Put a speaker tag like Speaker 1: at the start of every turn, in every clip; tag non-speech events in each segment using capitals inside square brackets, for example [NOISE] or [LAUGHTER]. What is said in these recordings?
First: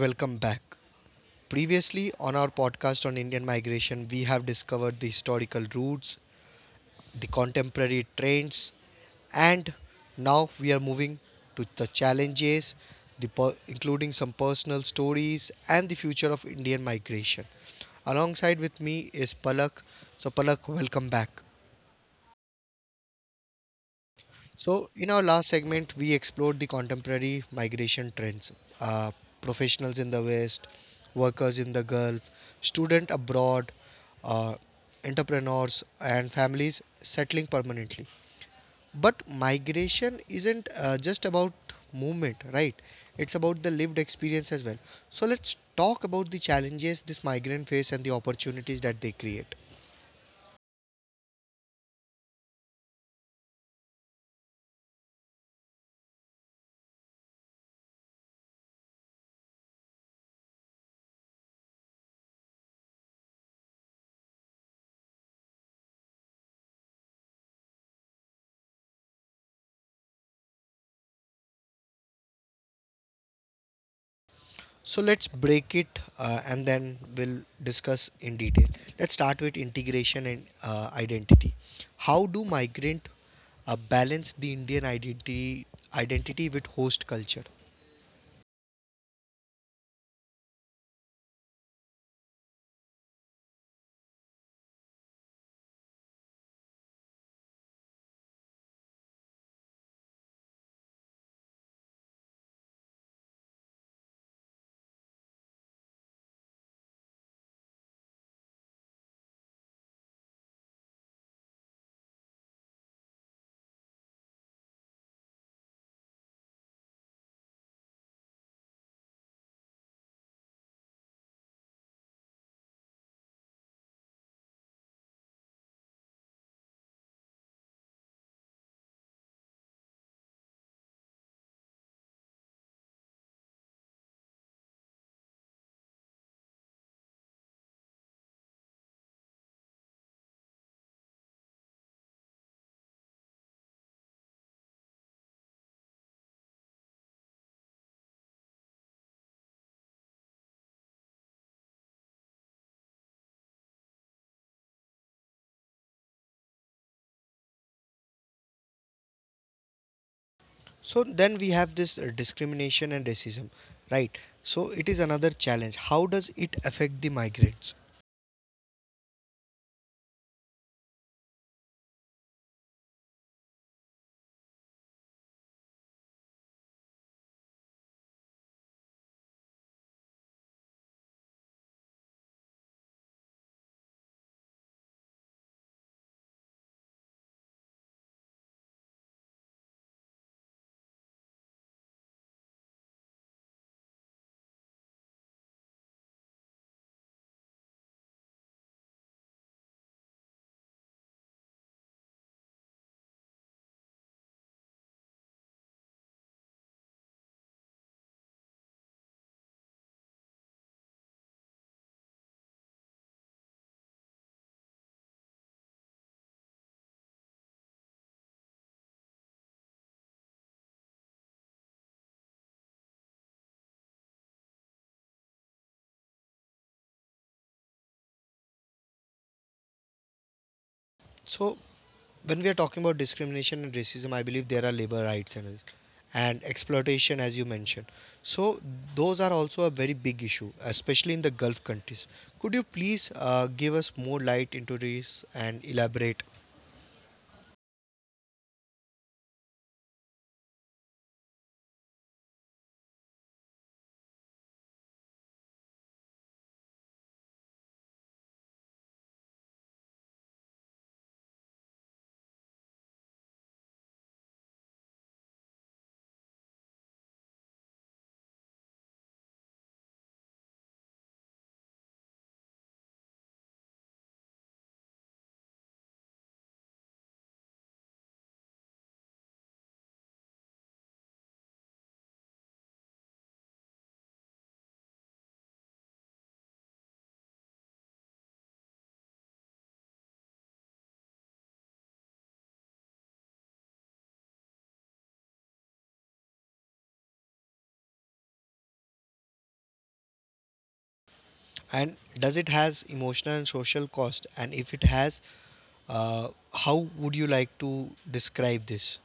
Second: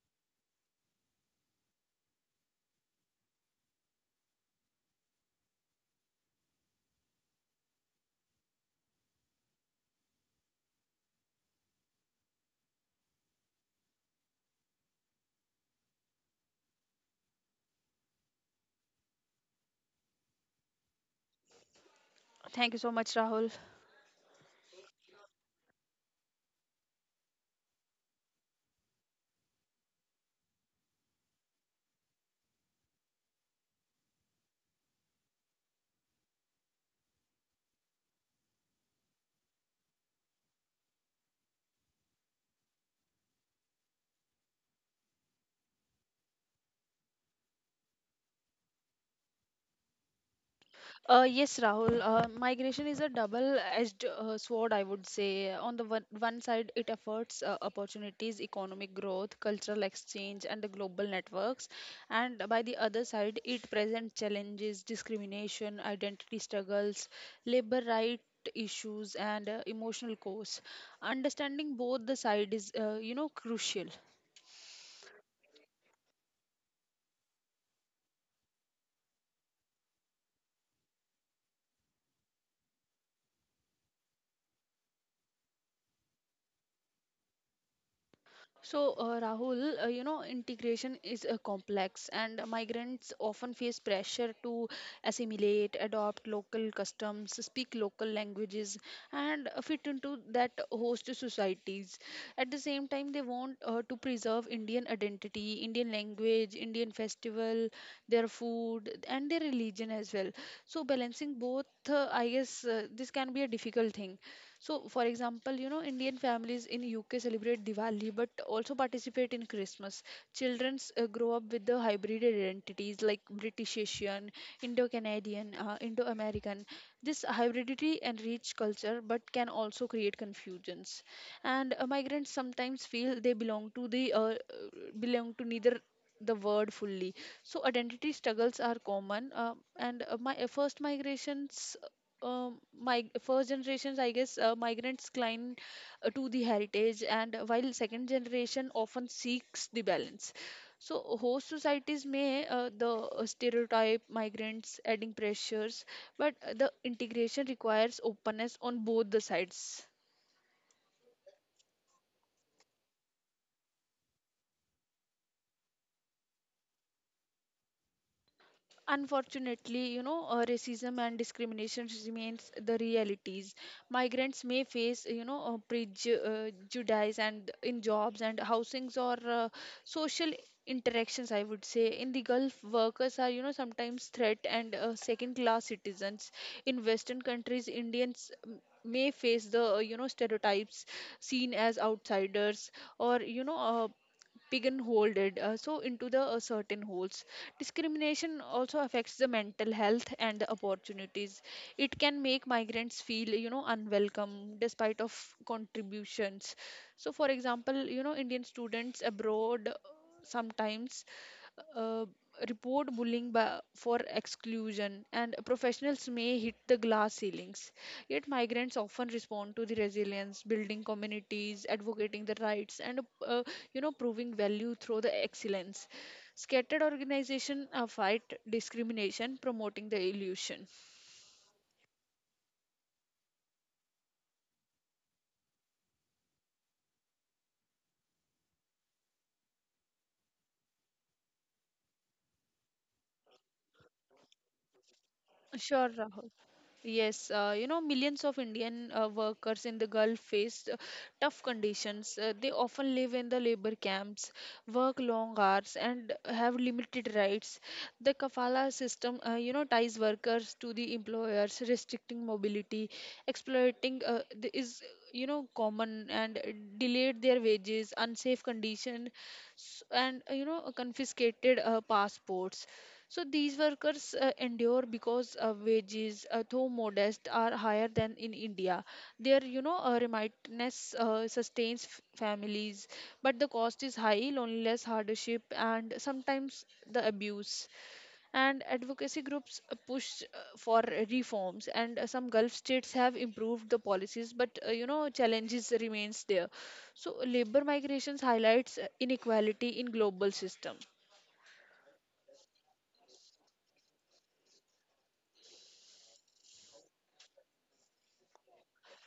Speaker 1: welcome back. Previously, on our podcast on Indian migration, we have discovered the historical roots, the contemporary trends, and now we are moving to the challenges, the including some personal stories, and the future of Indian migration. Alongside with me is Palak. So, Palak, welcome back.
Speaker 2: Thank you so much, Rahul.
Speaker 1: So, in our last segment, we explored the contemporary migration trends, uh, professionals in the West, workers in the Gulf, student abroad, uh, entrepreneurs, and families settling permanently. But migration isn't just about movement, right? It's about the lived experience as well. So, let's talk about the challenges this migrant face and the opportunities that they create.
Speaker 2: Yes, Rahul, migration is a double-edged sword, I would say. On the one side, it affords opportunities, economic growth, cultural exchange, and the global networks. And by the other side, it presents challenges, discrimination, identity struggles, labor rights issues and emotional costs understanding both the side is crucial.
Speaker 1: So let's break it and then we'll discuss in detail. Let's start with integration and identity. How do migrant balance the Indian identity with host culture?
Speaker 2: So, Rahul, integration is complex, and migrants often face pressure to assimilate, adopt local customs, speak local languages, and fit into that host societies. At the same time, they want to preserve Indian identity, Indian language, Indian festival, their food, and their religion as well. So, balancing both, I guess, this can be a difficult thing. So, for example, Indian families in UK celebrate Diwali but also participate in Christmas. Children grow up with the hybrid identities like British Asian, Indo Canadian, Indo American. This hybridity enrich culture but can also create confusions. And migrants sometimes feel they belong to the belong to neither the word fully, so identity struggles are common, and my first migrations mig- first generations, I guess, migrants climb to the heritage, and while second generation often seeks the balance. So, host societies may the stereotype migrants adding pressures, but the integration requires openness on both the sides.
Speaker 1: So then we have this discrimination and racism, right? So it is another challenge. How does it affect the migrants?
Speaker 2: Unfortunately, racism and discrimination remains the realities. Migrants may face, prejudice and in jobs and housings or social interactions. I would say in the Gulf, workers are, sometimes threat and second-class citizens. In Western countries, Indians may face the stereotypes seen as outsiders or pigeonholed, so into the certain holes. Discrimination also affects the mental health and the opportunities. It can make migrants feel, unwelcome despite of contributions. So for example, Indian students abroad sometimes uh, report bullying by, for exclusion, and professionals may hit the glass ceilings. Yet, migrants often respond to the resilience, building communities, advocating the rights, and uh, proving value through the excellence. Scattered organizations fight discrimination, promoting the illusion.
Speaker 1: So, when we are talking about discrimination and racism, I believe there are labor rights and exploitation, as you mentioned. So those are also a very big issue, especially in the Gulf countries. Could you please give us more light into this and
Speaker 2: Sure,
Speaker 1: elaborate?
Speaker 2: Rahul. Yes, millions of Indian workers in the Gulf face tough conditions. They often live in the labor camps, work long hours, and have limited rights. The kafala system, ties workers to the employers, restricting mobility, exploiting the, is, common, and delayed their wages, unsafe condition, s- and confiscated passports. So these workers endure because wages, though modest, are higher than in India. Their, remoteness sustains families, but the cost is high, loneliness, hardship, and sometimes the abuse. And advocacy groups push for reforms, and some Gulf states have improved the policies, but challenges remains there. So labor migrations highlights inequality in global system.
Speaker 1: And does it has emotional and social cost? And if it has, uh, how would you like to describe this?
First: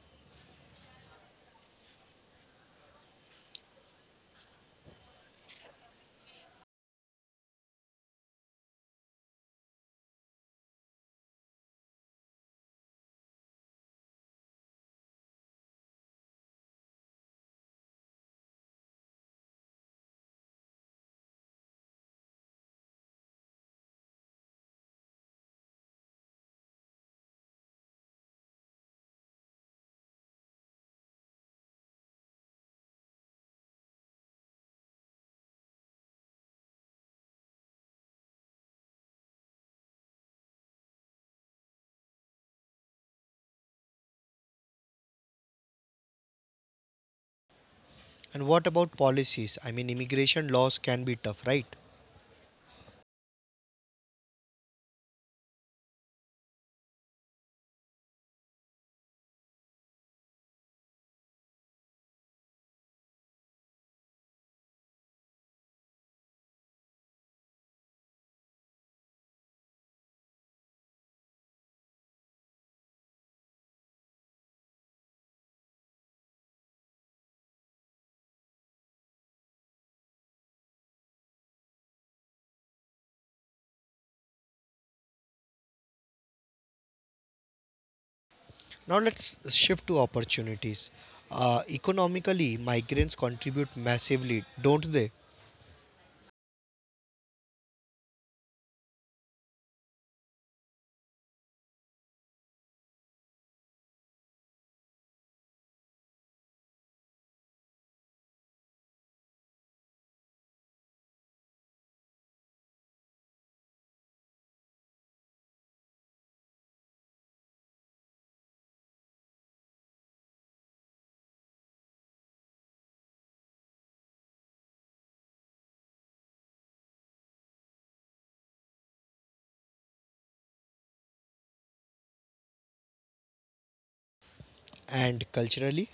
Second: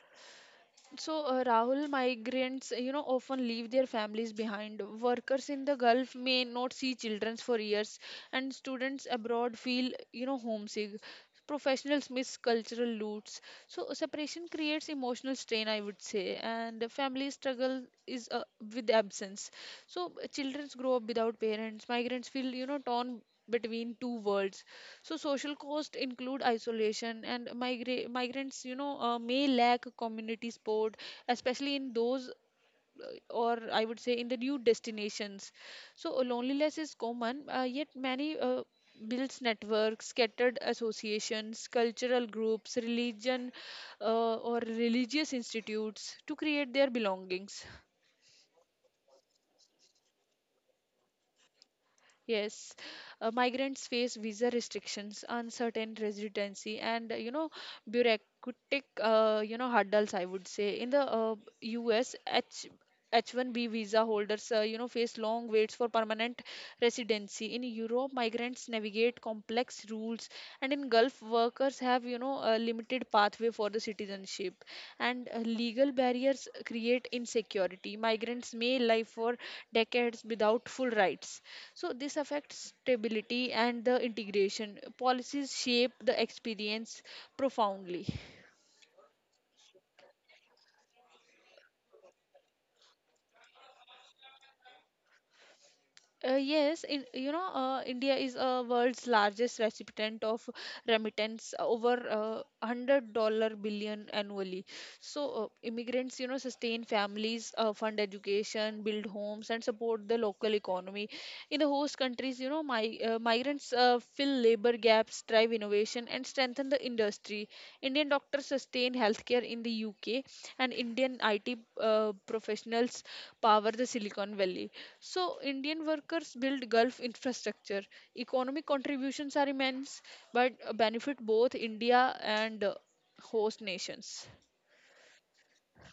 Speaker 2: So, Rahul, migrants, often leave their families behind. Workers in the Gulf may not see children for years, and students abroad feel, homesick. Professionals miss cultural roots. So, separation creates emotional strain, I would say, and the family struggle is with absence. So, children grow up without parents. Migrants feel, torn between two worlds. So social costs include isolation, and migrants, may lack community support, especially in those uh, or I would say in the new destinations. So loneliness is common, yet many builds networks, scattered associations, cultural groups, religion, or religious institutes to create their belongings.
Speaker 1: And what about policies? I mean, immigration laws can be tough, right?
Speaker 2: Yes, migrants face visa restrictions, uncertain residency, and bureaucratic, hurdles. I would say in the U.S. H H-1B visa holders face long waits for permanent residency. In Europe, migrants navigate complex rules, and in Gulf, workers have, a limited pathway for the citizenship. And legal barriers create insecurity. Migrants may live for decades without full rights, so this affects stability and the integration. Policies shape the experience profoundly.
Speaker 1: Now let's shift to opportunities. Economically, migrants contribute massively, don't they?
Speaker 2: Yes, in, India is a world's largest recipient of remittance, over $100 billion annually. So immigrants, sustain families, fund education, build homes, and support the local economy. In the host countries, migrants fill labor gaps, drive innovation, and strengthen the industry. Indian doctors sustain healthcare in the UK, and Indian IT professionals power the Silicon Valley. So, Indian workers build Gulf infrastructure. Economic contributions are immense, but benefit both India and host nations.
Speaker 1: And culturally?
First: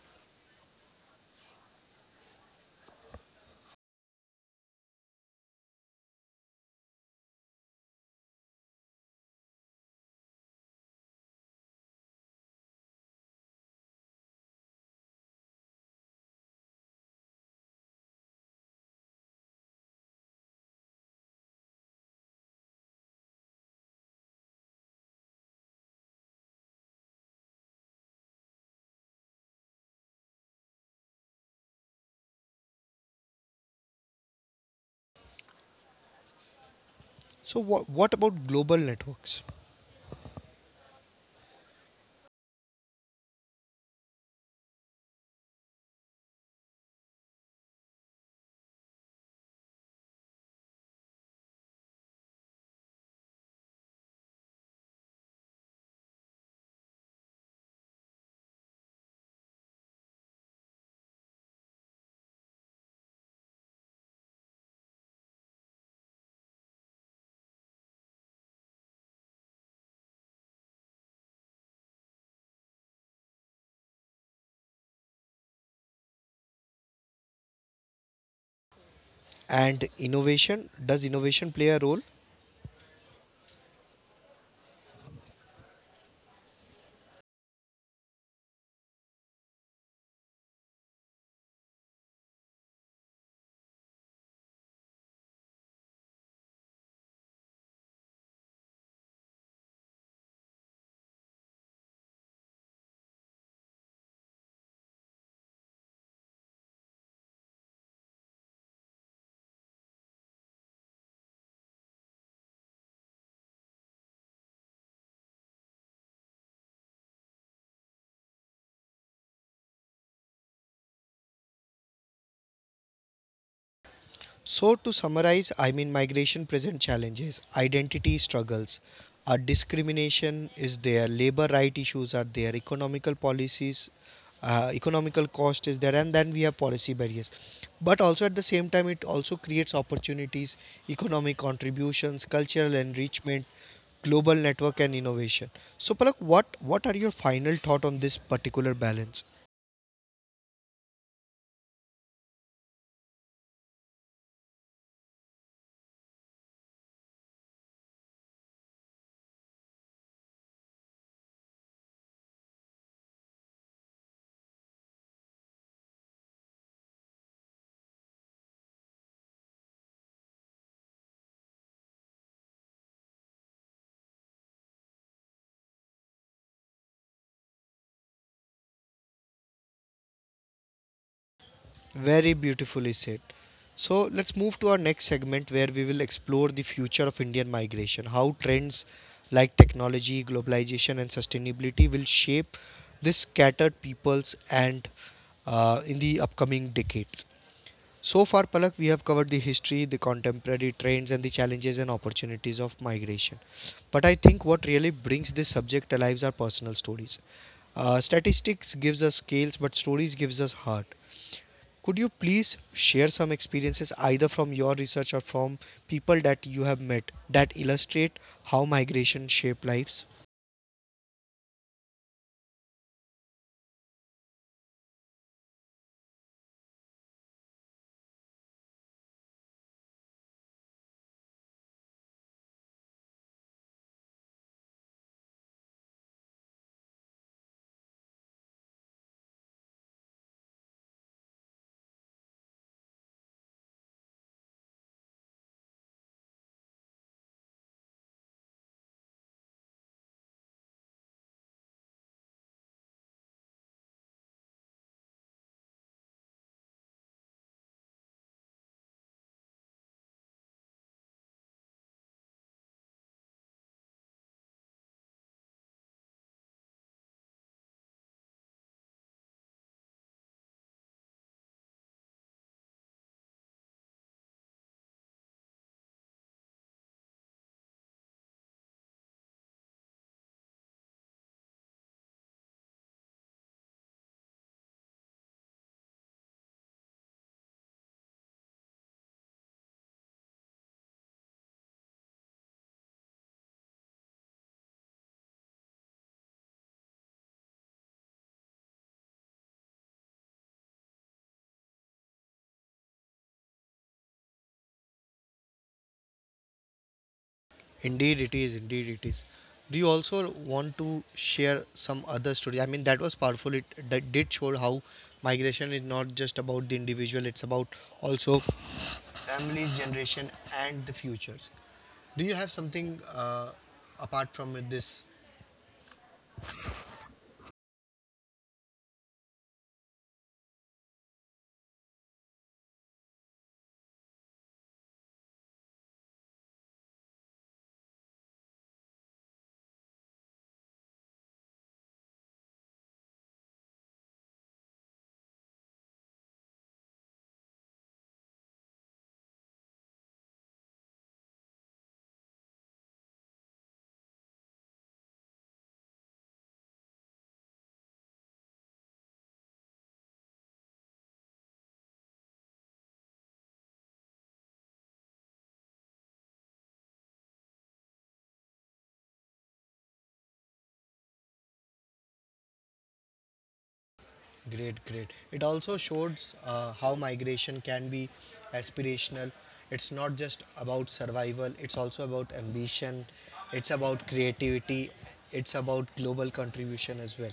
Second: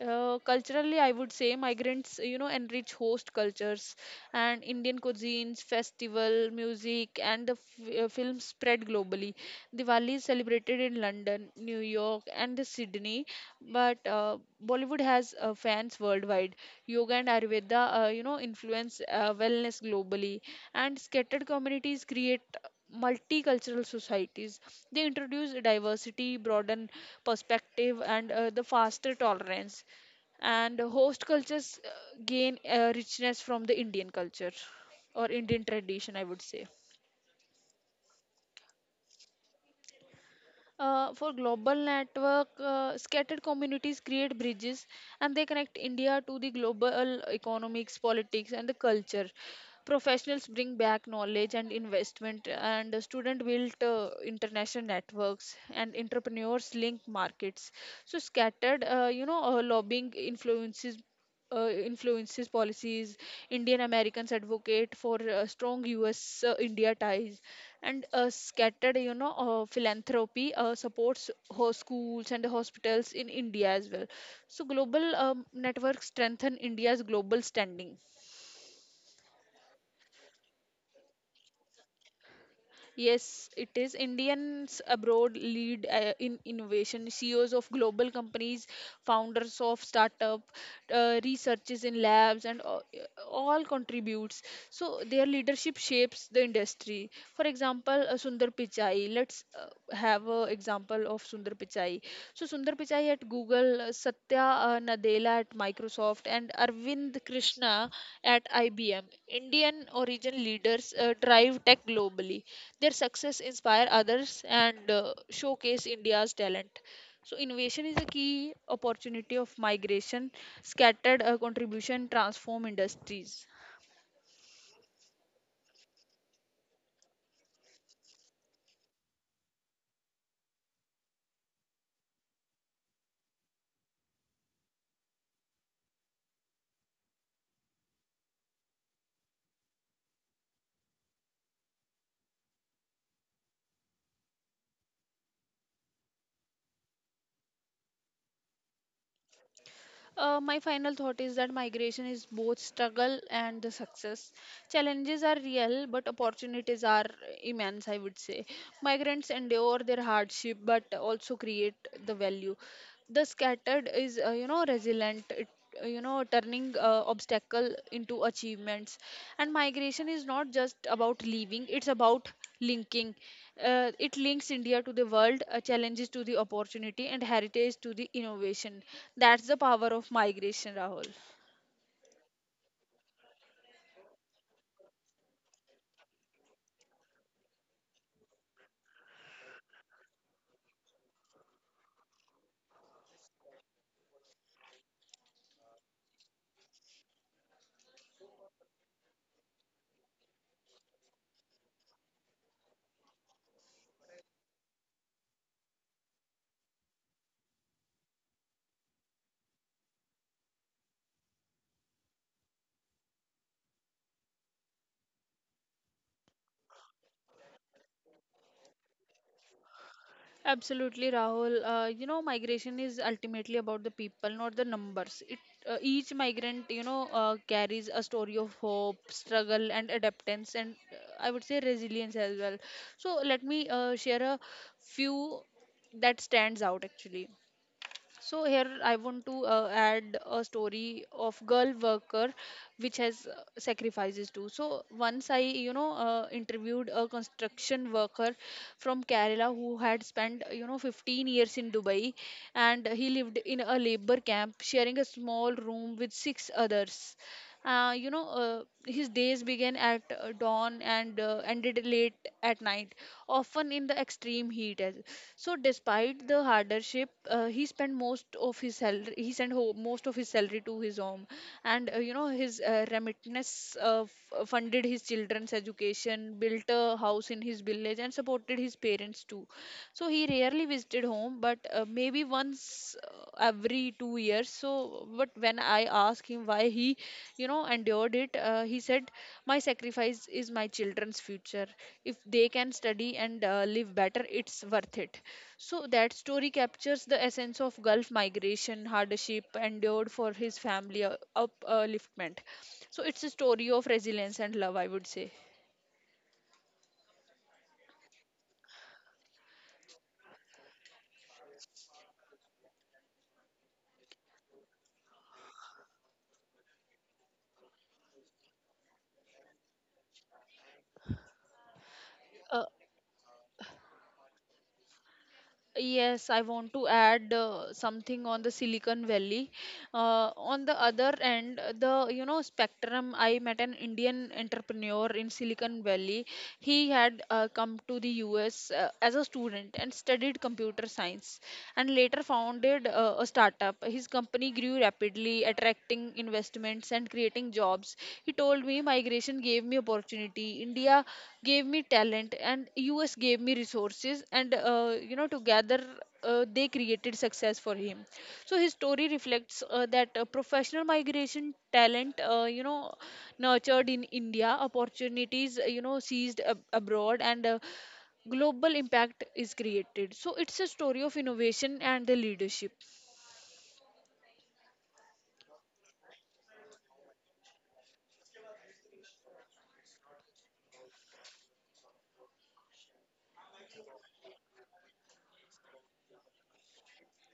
Speaker 2: Culturally, I would say migrants, enrich host cultures, and Indian cuisines, festival, music, and the film spread globally. Diwali is celebrated in London, New York, and the Sydney, but Bollywood has fans worldwide. Yoga and Ayurveda, influence wellness globally, and scattered communities create multicultural societies. They introduce diversity, broaden perspective, and the faster tolerance, and host cultures gain richness from the indian culture or indian tradition, I would say.
Speaker 1: So, what about global networks?
Speaker 2: For global network, scattered communities create bridges, and they connect India to the global economics, politics, and the culture. Professionals bring back knowledge and investment, and students build international networks, and entrepreneurs link markets. So scattered, lobbying influences policies. Indian Americans advocate for strong U.S. India ties, and scattered, philanthropy supports schools and hospitals in india as well. So global networks strengthen india's global standing.
Speaker 1: And innovation? Does innovation play a role?
Speaker 2: Yes, it is. Indians abroad lead in innovation. CEOs of global companies, founders of startup, researchers in labs, and all contributes. So their leadership shapes the industry. For example, Sundar Pichai. Let's have an example of Sundar Pichai. So Sundar Pichai at Google, Satya Nadella at Microsoft, and Arvind Krishna at IBM. Indian origin leaders drive tech globally. Their success inspire others, and showcase India's talent. So innovation is a key opportunity of migration, scattered contribution transform industries.
Speaker 1: So, to summarize, I mean, migration present challenges, identity struggles, discrimination is there, labor right issues are there, economical policies, economical cost is there, and then we have policy barriers. But also at the same time, it also creates opportunities, economic contributions, cultural enrichment, global network, and innovation. So, Palak, what are your final thought on this particular balance?
Speaker 2: My final thought is that migration is both struggle and the success. Challenges are real, but opportunities are immense, I would say. Migrants endure their hardship, but also create the value. The scattered is, resilient. It, turning obstacle into achievements. And migration is not just about leaving; it's about linking. It links India to the world, challenges to the opportunity, and heritage to the innovation. That's the power of migration, Rahul.
Speaker 1: Very beautifully said. So let's move to our next segment where we will explore the future of Indian migration, how trends like technology, globalization, and sustainability will shape this scattered peoples and, in the upcoming decades. So far, Palak, we have covered the history, the contemporary trends, and the challenges and opportunities of migration. But I think what really brings this subject alive are personal stories. Statistics gives us scales, but stories gives us heart. Could you please share some experiences either from your research or from people that you have met that illustrate how migration shape lives?
Speaker 2: Absolutely, Rahul. Migration is ultimately about the people, not the numbers. It each migrant, carries a story of hope, struggle, and adaptance, and I would say resilience as well. So let me share a few that stands out actually. So here I want to add a story of girl worker which has sacrifices too. So once I, interviewed a construction worker from Kerala who had spent, 15 years in Dubai, and he lived in a labor camp sharing a small room with six others. His days began at dawn and ended late at night, often in the extreme heat. As so Despite the hardship, he spent most of his salary. He sent most of his salary to his home, and his remittance funded his children's education, built a house in his village, and supported his parents too. So he rarely visited home, but maybe once every 2 years. So, but when I asked him why he, endured it, he said, "My sacrifice is my children's future. If they can study and live better, it's worth it." So that story captures the essence of Gulf migration, hardship endured for his family upliftment. So it's a story of resilience and love, I would say.
Speaker 1: Indeed, it is. Indeed, it is. Do you also want to share some other story? I mean, that was powerful. It that did show how migration is not just about the individual; it's about also families, generation, and the futures. Do you have
Speaker 2: Uh,
Speaker 1: something, apart from this?
Speaker 2: yes, I want to add something on the Silicon Valley. On the other end, the you know spectrum, I met an Indian entrepreneur in Silicon Valley. He had come to the US as a student and studied computer science, and later founded a startup. His company grew rapidly, attracting investments and creating jobs. He told me migration gave me opportunity, India gave me talent, and US gave me resources. And together they created success for him. So his story reflects that professional migration talent, nurtured in India, opportunities, abroad, and global impact is created. So it's a story of innovation and the leadership.
Speaker 1: Great, great. It also shows how migration can be aspirational. It's not just about survival, it's also about ambition, it's about creativity, it's about global contribution as well.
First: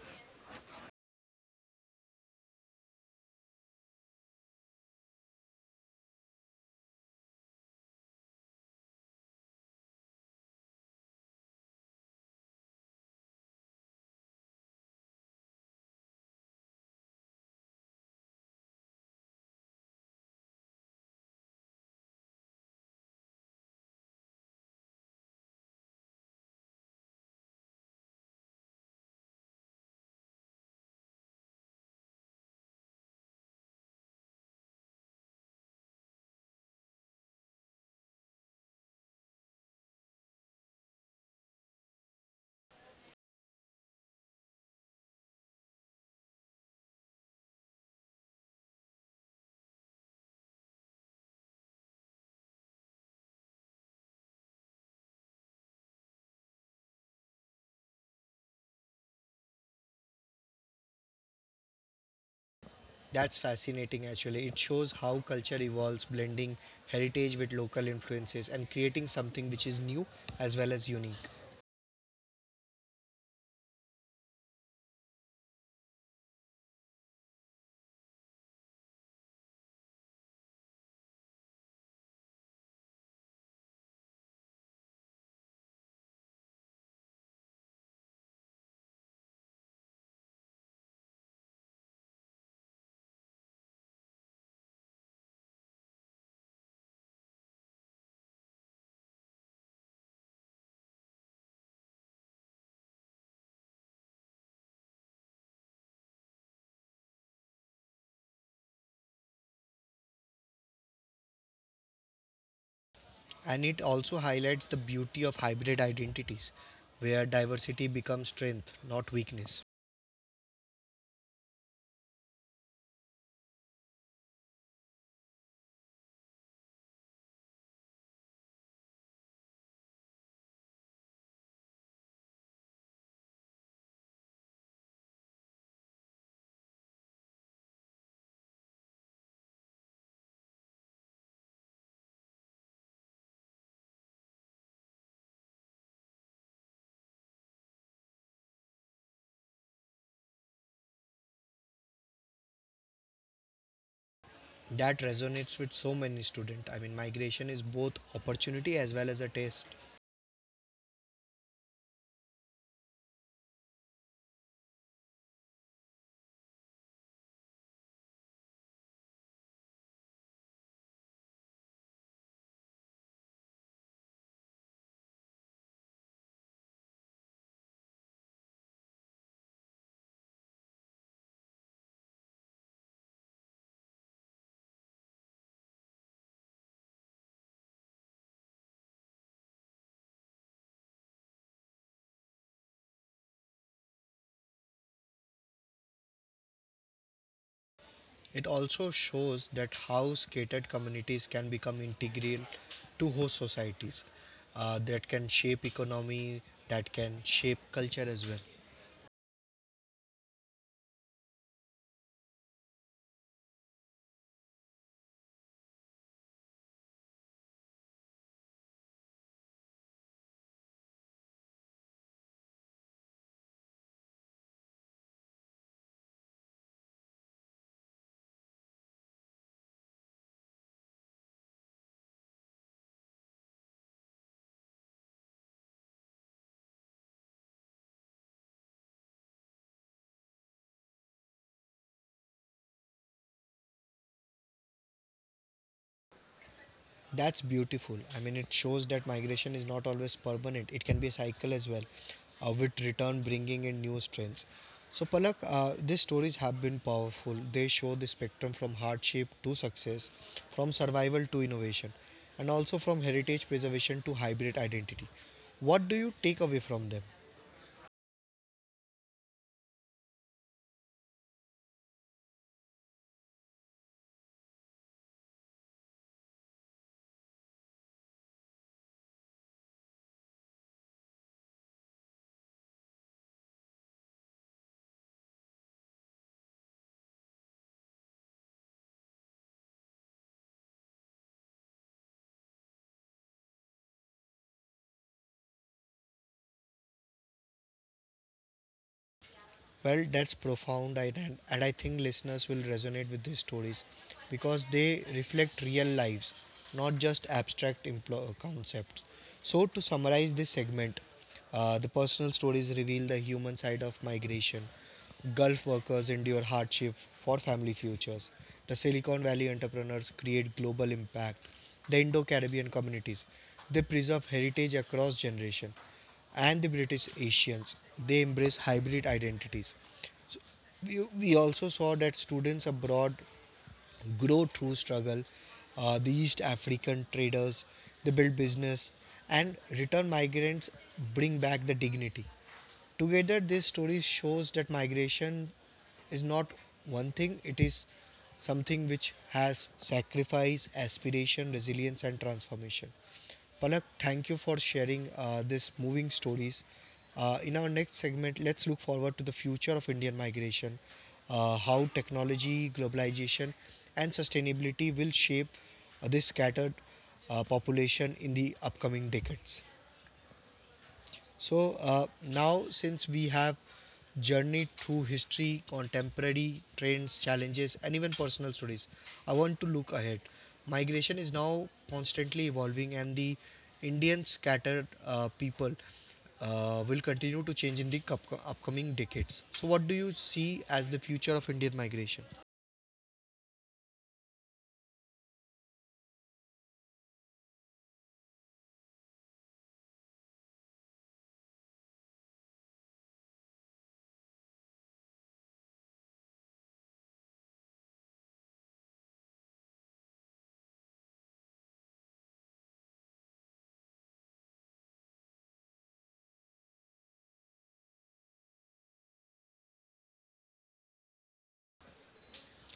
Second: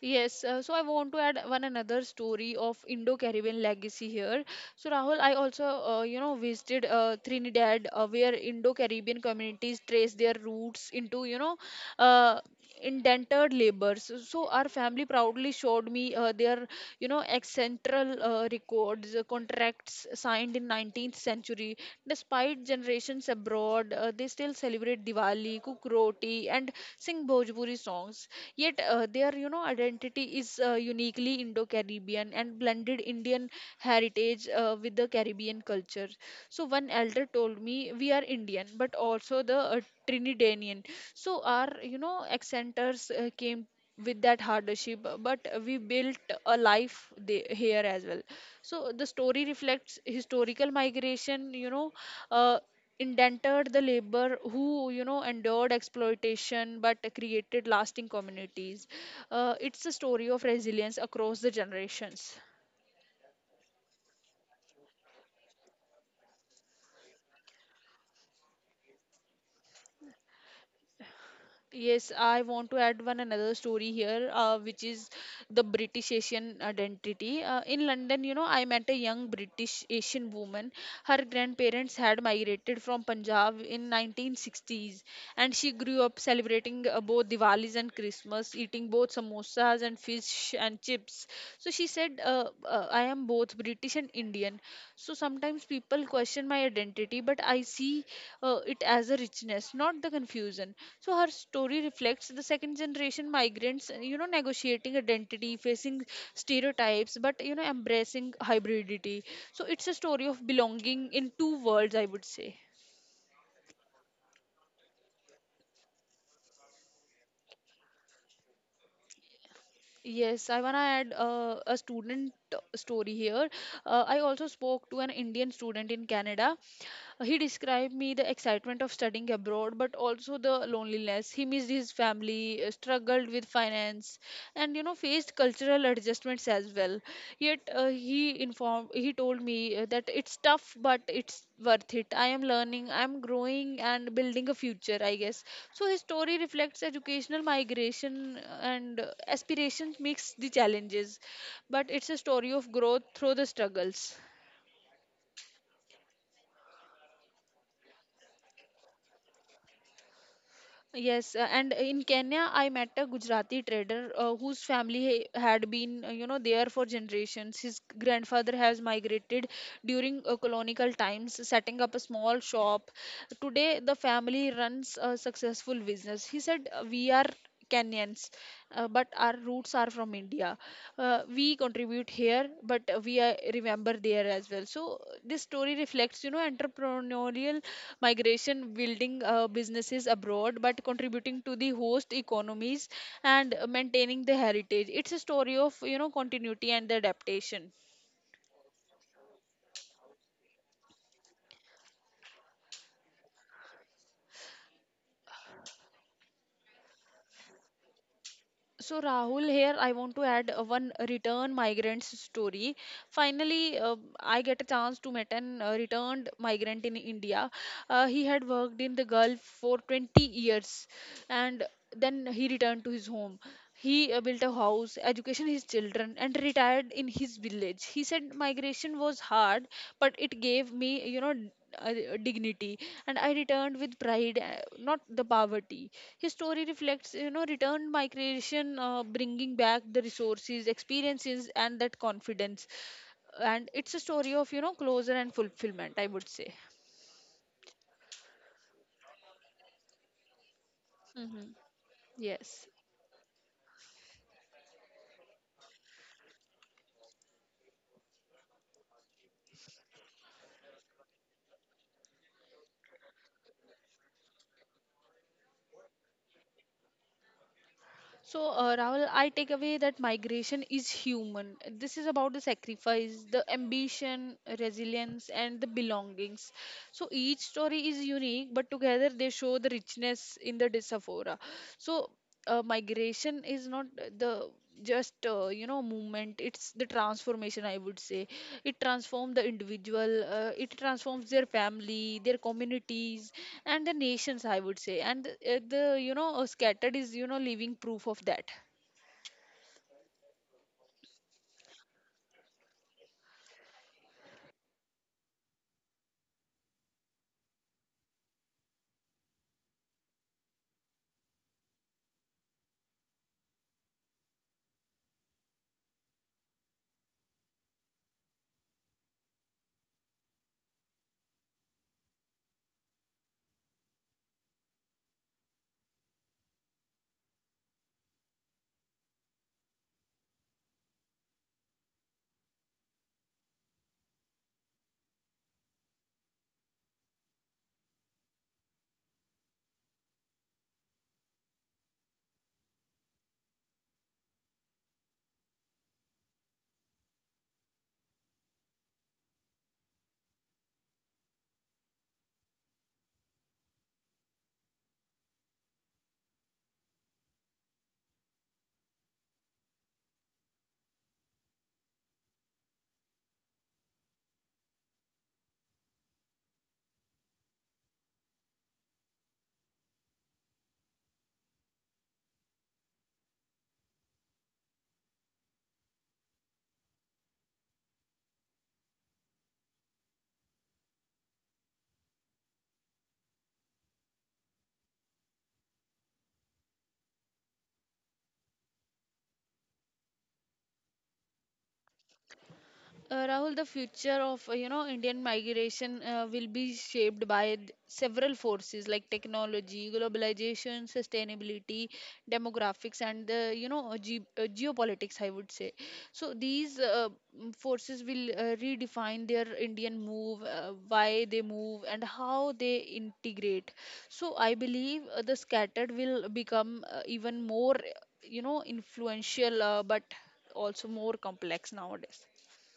Speaker 2: Yes, so I want to add one another story of Indo-Caribbean legacy here. So Rahul, I also visited Trinidad, where Indo-Caribbean communities trace their roots into uh, indentured laborers. So our family proudly showed me their ancestral records, contracts signed in 19th century. Despite generations abroad, they still celebrate Diwali, cook roti, and sing Bhojpuri songs. Yet their identity is uniquely Indo-Caribbean and blended Indian heritage with the Caribbean culture. So one elder told me, "We are Indian, but also the Trinidadian. So our accenters came with that hardship, but we built a life here as well." So the story reflects historical migration, uh, indented the labor who endured exploitation but created lasting communities. It's a story of resilience across the generations.
Speaker 1: That's fascinating actually. It shows how culture evolves, blending heritage with local influences and creating something which is new as well as unique.
Speaker 2: Yes, I want to add one another story here, which is the British Asian identity. In London, you know, I met a young British Asian woman. Her grandparents had migrated from Punjab in 1960s, and she grew up celebrating both Diwalis and Christmas, eating both samosas and fish and chips. So she said, "I am both British and Indian. So sometimes people question my identity, but I see it as a richness, not the confusion." So her story reflects the second generation migrants negotiating identity, facing stereotypes but embracing hybridity. So it's a story of belonging in two worlds, I would say.
Speaker 1: And it also highlights the beauty of hybrid identities, where diversity becomes strength, not weakness.
Speaker 2: Yes, I want to add a student story here. I also spoke to an Indian student in Canada. He described me the excitement of studying abroad, but also the loneliness. He missed his family, struggled with finance, and faced cultural adjustments as well. Yet he told me that it's tough, but it's worth it. I am learning, I am growing, and building a future, I guess. So his story reflects educational migration and aspirations mix the challenges, but it's a story of growth through the struggles.
Speaker 1: That resonates with so many students. I mean, migration is both opportunity as well as a test.
Speaker 2: Yes, and in Kenya, I met a Gujarati trader whose family had been, you know, there for generations. His grandfather has migrated during colonial times, setting up a small shop. Today, the family runs a successful business. He said, we are Kenyans, but our roots are from India. We contribute here, but we are, remember there as well." So this story reflects, you know, entrepreneurial migration, building businesses abroad but contributing to the host economies and maintaining the heritage. It's a story of continuity and adaptation.
Speaker 1: It also shows that how scattered communities can become integral to host societies, that can shape economy, that can shape culture as well.
Speaker 2: So Rahul, here I want to add one return migrants story. Finally, I get a chance to meet an returned migrant in India. He had worked in the gulf for 20 years, and then he returned to his home. He built a house, education his children, and retired in his village. He said, "Migration was hard, but it gave me, you know, dignity, and I returned with pride, not the poverty." His story reflects, you know, return migration, bringing back the resources, experiences, and that confidence. And it's a story of, you know, closure and fulfillment, I would say.
Speaker 1: That's beautiful. I mean, it shows that migration is not always permanent. It can be a
Speaker 2: Hmm.
Speaker 1: cycle as well,
Speaker 2: Yes.
Speaker 1: with return bringing in new strengths. So, Palak, these stories have been powerful. They show the spectrum from hardship to success, from survival to innovation, and also from heritage preservation to hybrid identity. What do you take away from them?
Speaker 2: So, Rahul, I take away that migration is human. This is about the sacrifice, the ambition, resilience, and the belongings. So each story is unique, but together they show the richness in the diaspora. So, migration is not the just movement, it's the transformation, I would say. It transforms the individual, it transforms their family, their communities, and the nations, I would say. And the you know scattered is living proof of that.
Speaker 1: Well, that's profound, and I think listeners will resonate with these stories because they reflect real lives, not just abstract concepts. So, to summarize this segment, the personal stories reveal the human side of migration. Gulf workers endure hardship for family futures. The Silicon Valley entrepreneurs create global impact. The Indo Caribbean communities, they preserve heritage across generations, and the British Asians, they embrace hybrid identities. So we also saw that students abroad grow through struggle. The East African traders, they build business, and return migrants bring back the dignity. Together, this story shows that migration is not one thing, it is something which has sacrifice, aspiration, resilience, and transformation. Palak, thank you for sharing this moving stories. In our next segment, let's look forward to the future of Indian migration, how technology, globalization, and sustainability will shape this scattered population in the upcoming decades. So now, since we have journeyed through history, contemporary trends, challenges, and even personal stories, I want to look ahead. Migration is now constantly evolving, and the Indian scattered people will continue to change in the upcoming decades. So, what do you see as the future of Indian migration?
Speaker 2: Rahul, the future of Indian migration will be shaped by several forces like technology, globalization, sustainability, demographics, and the geopolitics, I would say. So these forces will redefine their Indian move, why they move, and how they integrate. So I believe the scattered will become even more influential, but also more complex nowadays.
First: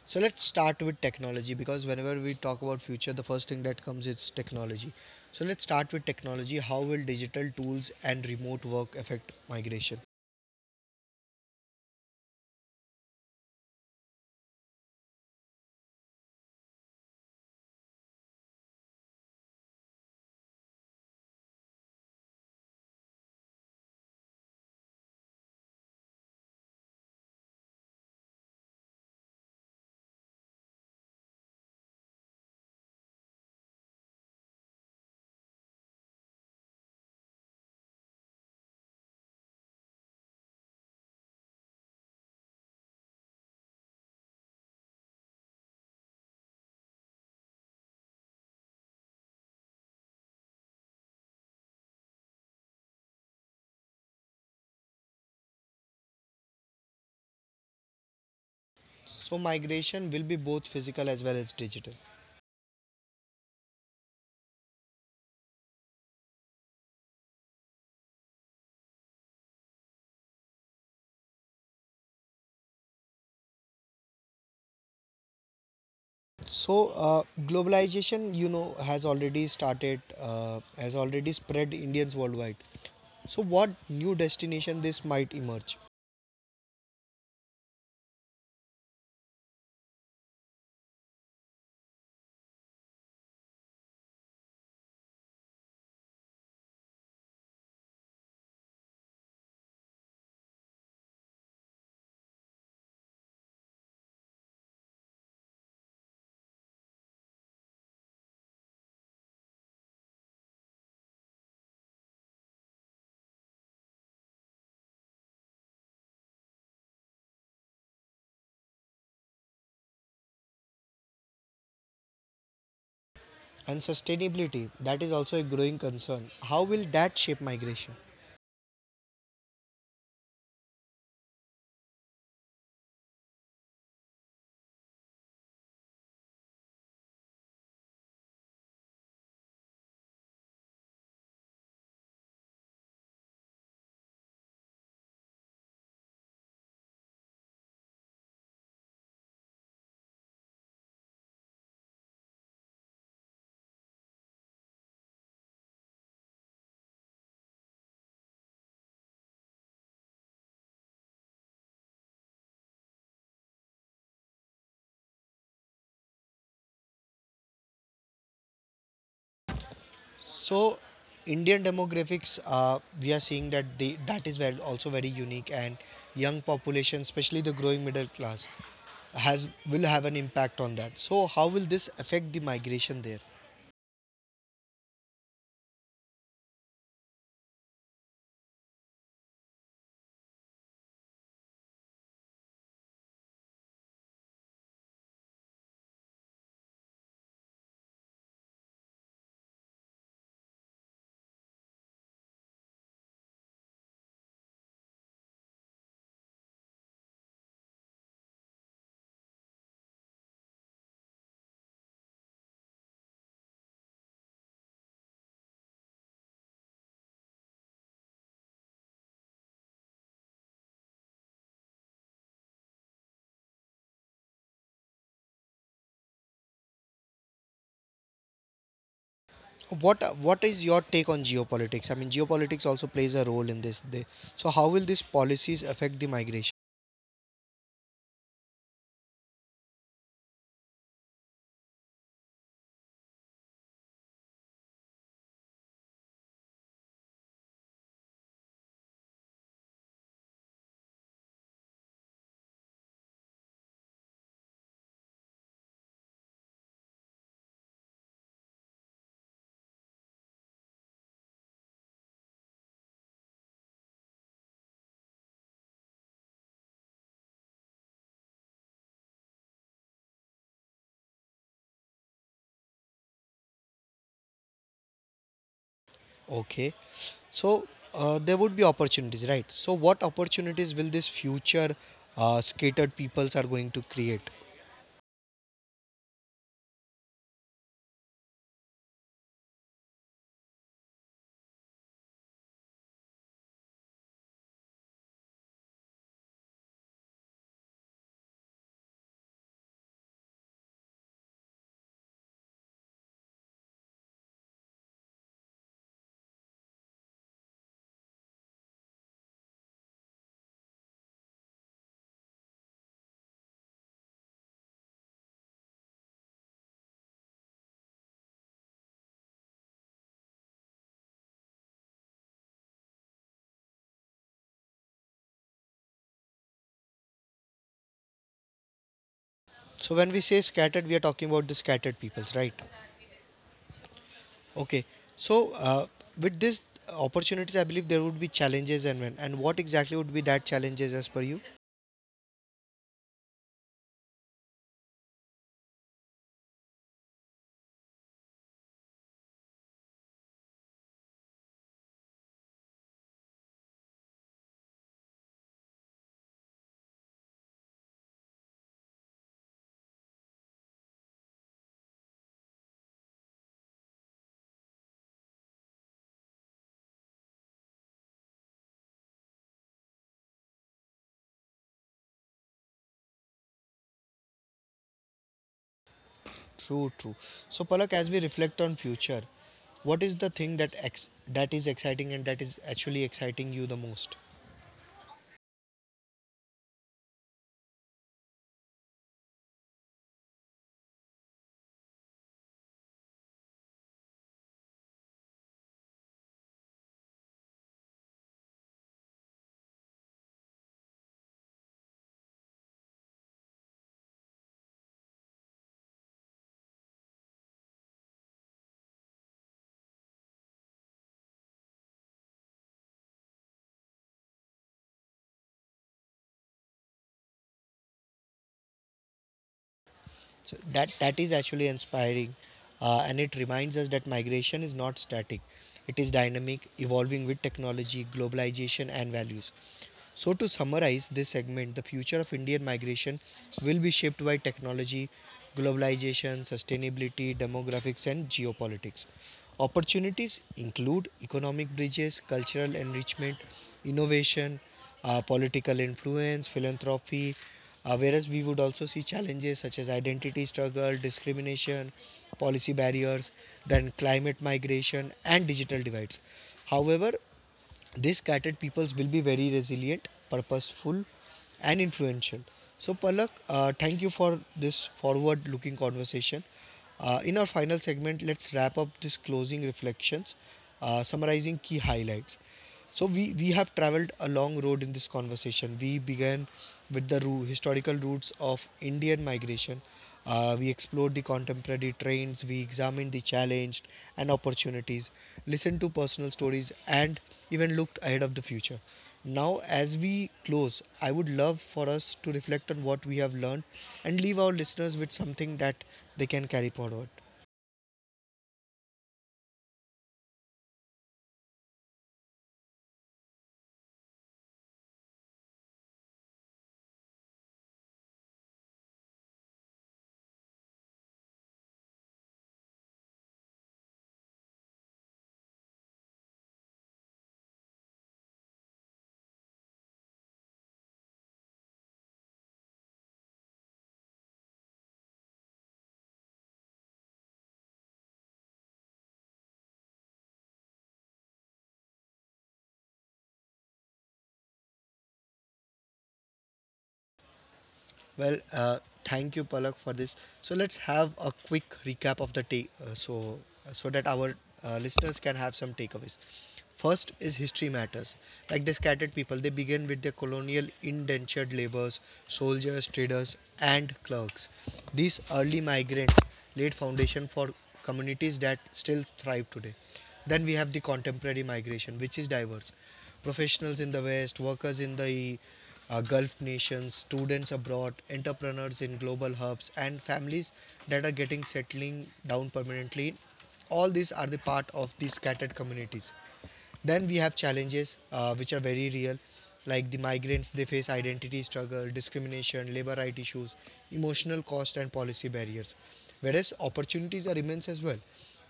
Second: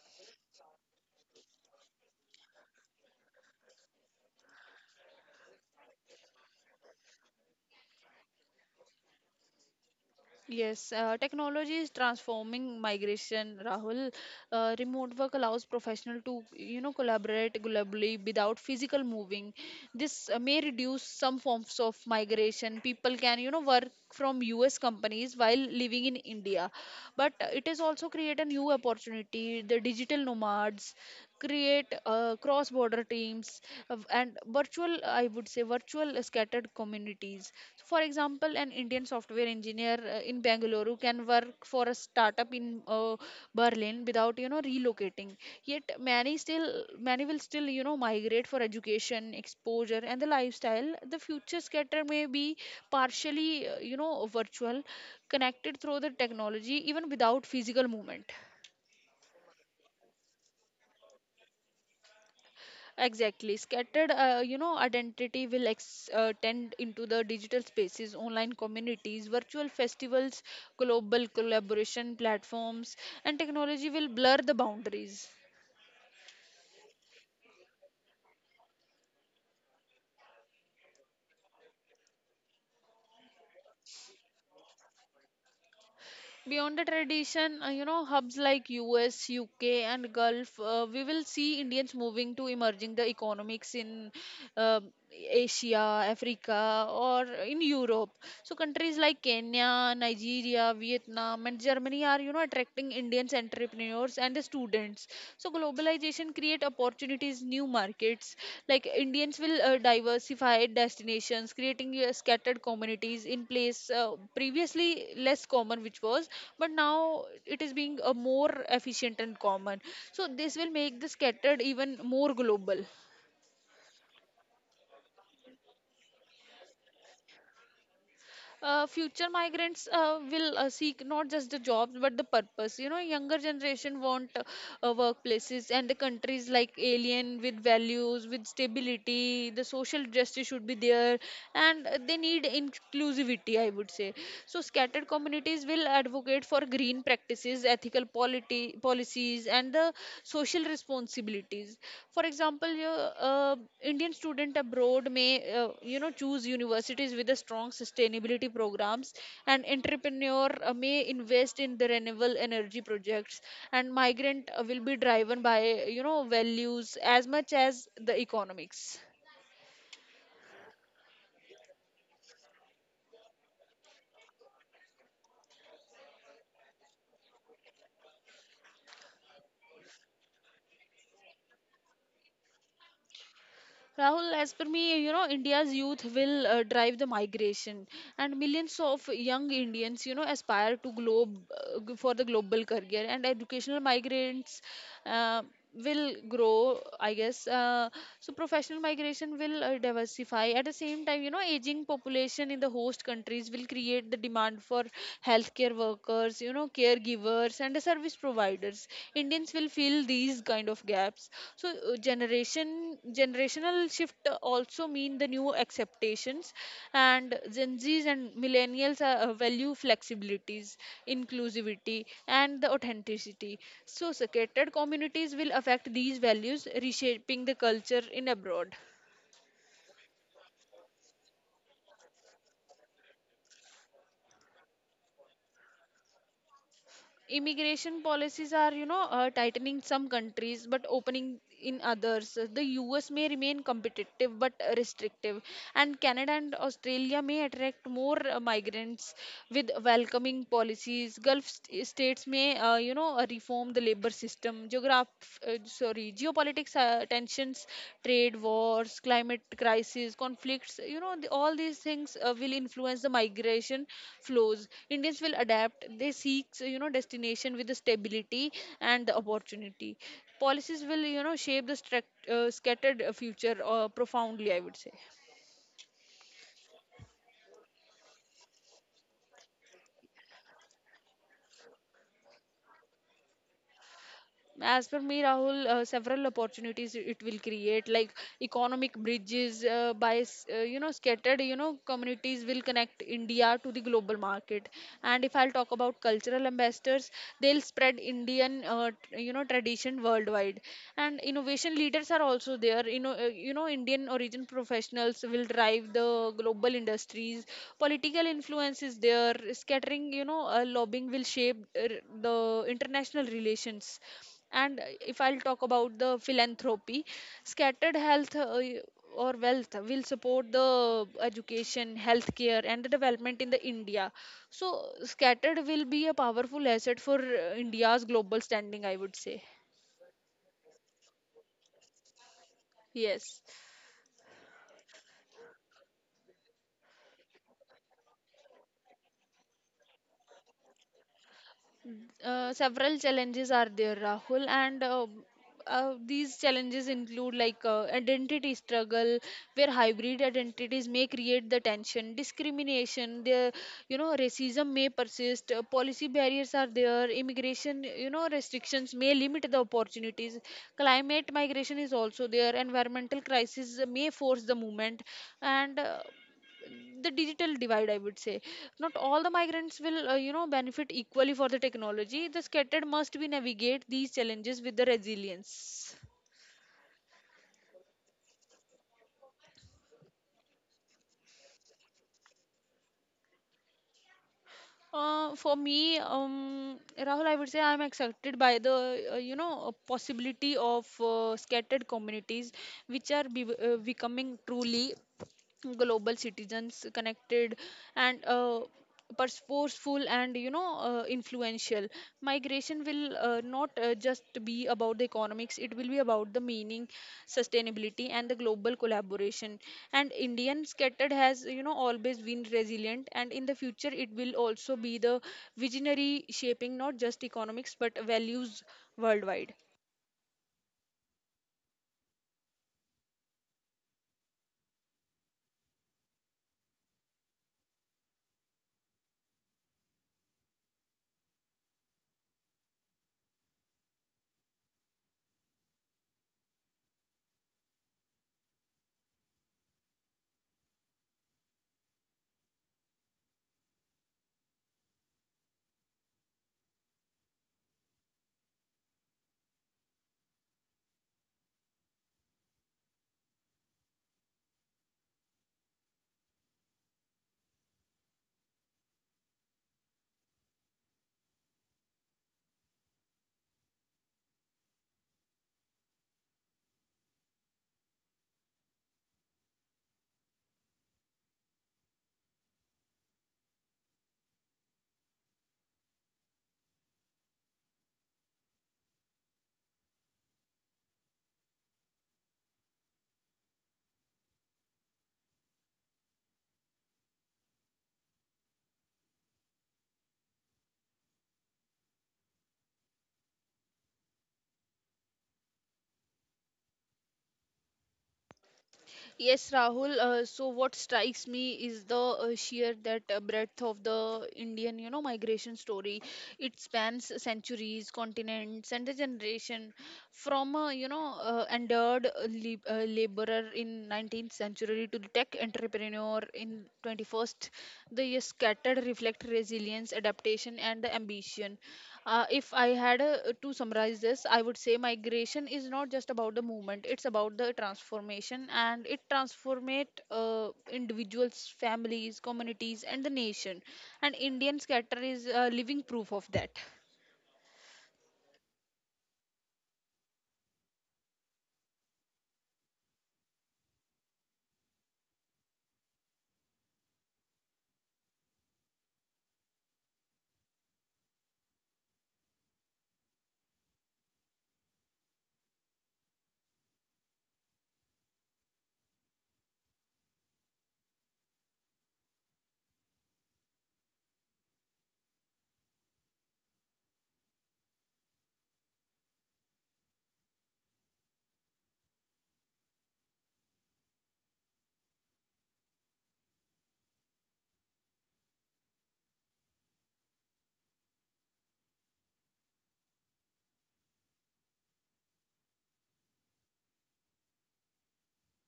Speaker 1: So let's start with technology because whenever we talk about future, the first thing that comes is technology. So let's start with technology. How will digital tools and remote work affect migration?
Speaker 2: Yes, technology is transforming migration, Rahul. Remote work allows professional to, you know, collaborate globally without physical moving. This may reduce some forms of migration. People can, you know, work from US companies while living in India. But it has also created a new opportunity, the digital nomads create cross border teams and virtual, I would say, virtual scattered communities. So, for example, an Indian software engineer in Bangalore can work for a startup in Berlin without relocating. Yet many will still migrate for education, exposure, and the lifestyle. The future scatter may be partially virtual, connected through the technology even without physical movement.
Speaker 1: So migration will be both physical as well as digital.
Speaker 2: Exactly. Scattered, you know, identity will tend into the digital spaces, online communities, virtual festivals, global collaboration platforms, and technology will blur the boundaries.
Speaker 1: So globalization, you know, has already started, has already spread Indians worldwide. So what new destination this might emerge?
Speaker 2: Beyond the tradition, you know, hubs like US, UK, and Gulf, we will see Indians moving to emerging the economics in uh, Asia, Africa, or in Europe. So countries like Kenya, Nigeria, Vietnam, and Germany are, you know, attracting Indians entrepreneurs and the students. So globalization create opportunities, new markets. Like Indians will diversify destinations, creating scattered communities in place previously less common, which was, but now it is being more efficient and common. So this will make the scattered even more global.
Speaker 1: And sustainability, that is also a growing concern. How will that shape migration?
Speaker 2: Future migrants will seek not just the jobs but the purpose. You know, younger generation want workplaces and the countries like alien with values, with stability, the social justice should be there, and they need inclusivity, I would say. So scattered communities will advocate for green practices, ethical policies, and the social responsibilities. For example, uh, Indian student abroad may choose universities with a strong sustainability programs, and entrepreneur may invest in the renewable energy projects, and migrant will be driven by values as much as the economics.
Speaker 1: So, Indian demographics, we are seeing that the that is very, also very unique, and young population, especially the growing middle class, has will have an impact on that. So, how will this affect the migration there?
Speaker 2: Rahul, as per me, you know, India's youth will drive the migration, and millions of young Indians, you know, aspire to for the global career, and educational migrants uh, will grow, I guess. So professional migration will diversify. At the same time, you know, aging population in the host countries will create the demand for healthcare workers, you know, caregivers, and the service providers. Indians will fill these kind of gaps. So generational shift also mean the new expectations, and Gen Zs and millennials are, value flexibilities, inclusivity, and the authenticity. So segregated communities will affect these values, reshaping the culture in abroad.
Speaker 1: What what is your take on geopolitics? I mean, geopolitics also plays a role in this. Day. So, how will these policies affect the migration?
Speaker 2: Immigration policies are, you know, tightening some countries but opening in others. The US may remain competitive but restrictive, and Canada and Australia may attract more migrants with welcoming policies. Gulf states may reform the labor system. Geograph sorry Country geopolitics, tensions, trade wars, climate crisis, conflicts, you know, the, all these things will influence the migration flows. Indians will adapt, they seek, you know, destination with the stability and the opportunity. Policies will, you know, shape the scattered future profoundly, I would say.
Speaker 1: Okay, so there would be opportunities, right? So, what opportunities will this future scattered peoples are going to create?
Speaker 2: As per me, Rahul, several opportunities it will create, like economic bridges you know, scattered, communities will connect India to the global market. And if I'll talk about cultural ambassadors, they'll spread Indian tradition worldwide. And innovation leaders are also there. Indian origin professionals will drive the global industries. Political influence is there. Scattering, lobbying will shape the international relations and If I'll talk about the philanthropy, scattered health or wealth will support the education, healthcare, and the development in the India. So scattered will be a powerful asset for India's global standing, I would say.
Speaker 1: So when we say scattered, we are talking about the scattered peoples, right?
Speaker 2: Yes.
Speaker 1: Okay. So with these opportunities, I believe there would be challenges and when and what exactly would be that challenges as per you?
Speaker 2: Several challenges are there, Rahul, and these challenges include like identity struggle, where hybrid identities may create the tension, discrimination, the racism may persist. Uh, policy barriers are there, immigration, restrictions may limit the opportunities. Climate migration is also there, environmental crisis may force the movement, and the digital divide, I would say. Not all the migrants will benefit equally for the technology. The scattered must be navigate these challenges with the resilience.
Speaker 1: True, true. So Palak, as we reflect on future, what is the thing that that is exciting and that is actually exciting you the most?
Speaker 2: For me, Rahul, I would say I'm excited by the possibility of scattered communities, which are becoming truly global citizens, connected and forceful and influential. Migration will not just be about the economics, it will be about the meaning, sustainability, and the global collaboration. And Indian scattered has, always been resilient, and in the future it will also be the visionary, shaping not just economics but values worldwide.
Speaker 1: So that that is actually inspiring, and it reminds us that migration is not static; it is dynamic, evolving with technology, globalization, and values. So to summarize this segment, the future of Indian migration will be shaped by technology, globalization, sustainability, demographics, and geopolitics. Opportunities include economic bridges, cultural enrichment, innovation, political influence, philanthropy, whereas we would also see challenges such as identity struggle, discrimination, policy barriers, then climate migration, and digital divides. However, these scattered peoples will be very resilient, purposeful, and influential. So, Palak, thank you for this forward looking conversation. In our final segment, let's wrap up this closing reflections, summarizing key highlights. So, we have traveled a long road in this conversation. We began with the historical roots of Indian migration, we explored the contemporary trends, we examined the challenges and opportunities, listened to personal stories, and even looked ahead of the future. Now, as we close, I would love for us to reflect on what we have learned and leave our listeners with something that they can carry forward.
Speaker 2: Yes, Rahul. So what strikes me is the sheer that breadth of the Indian, migration story. It spans centuries, continents, and a generation, from a, endured laborer in 19th century to the tech entrepreneur in 21st. The scattered reflect resilience, adaptation, and the ambition. If I had to summarize this, I would say migration is not just about the movement; it's about the transformation, and it transformate individuals, families, communities, and the nation. And Indian scatter is living proof of that.
Speaker 1: Well, thank you, Palak, for this. So let's have a quick recap of the take, so so that our listeners can have some takeaways. First is history matters. Like the scattered people, they begin with their colonial indentured laborers, soldiers, traders, and clerks. These early migrants laid foundation for communities that still thrive today. Then we have the contemporary migration, which is diverse. Professionals in the West, workers in the Gulf nations, students abroad, entrepreneurs in global hubs, and families that are getting settling down permanently. All these are the part of these scattered communities. Then we have challenges, which are very real, like the migrants they face identity struggle, discrimination, labor right issues, emotional cost, and policy barriers. Whereas opportunities are immense as well,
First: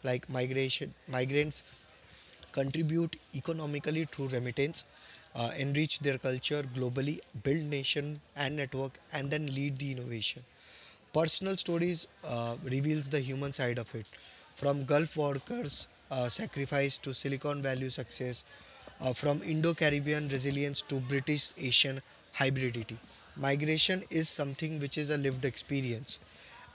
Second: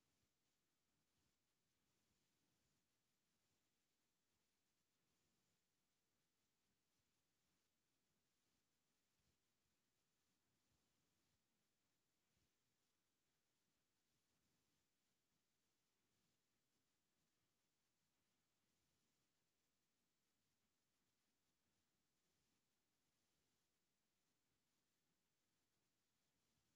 Speaker 1: like migration migrants contribute economically through remittance, enrich their culture globally, build nation and network, and then lead the innovation. Personal stories reveals the human side of it, from Gulf workers' sacrifice to Silicon Valley success, from Indo-Caribbean resilience to British Asian hybridity. Migration is something which is a lived experience,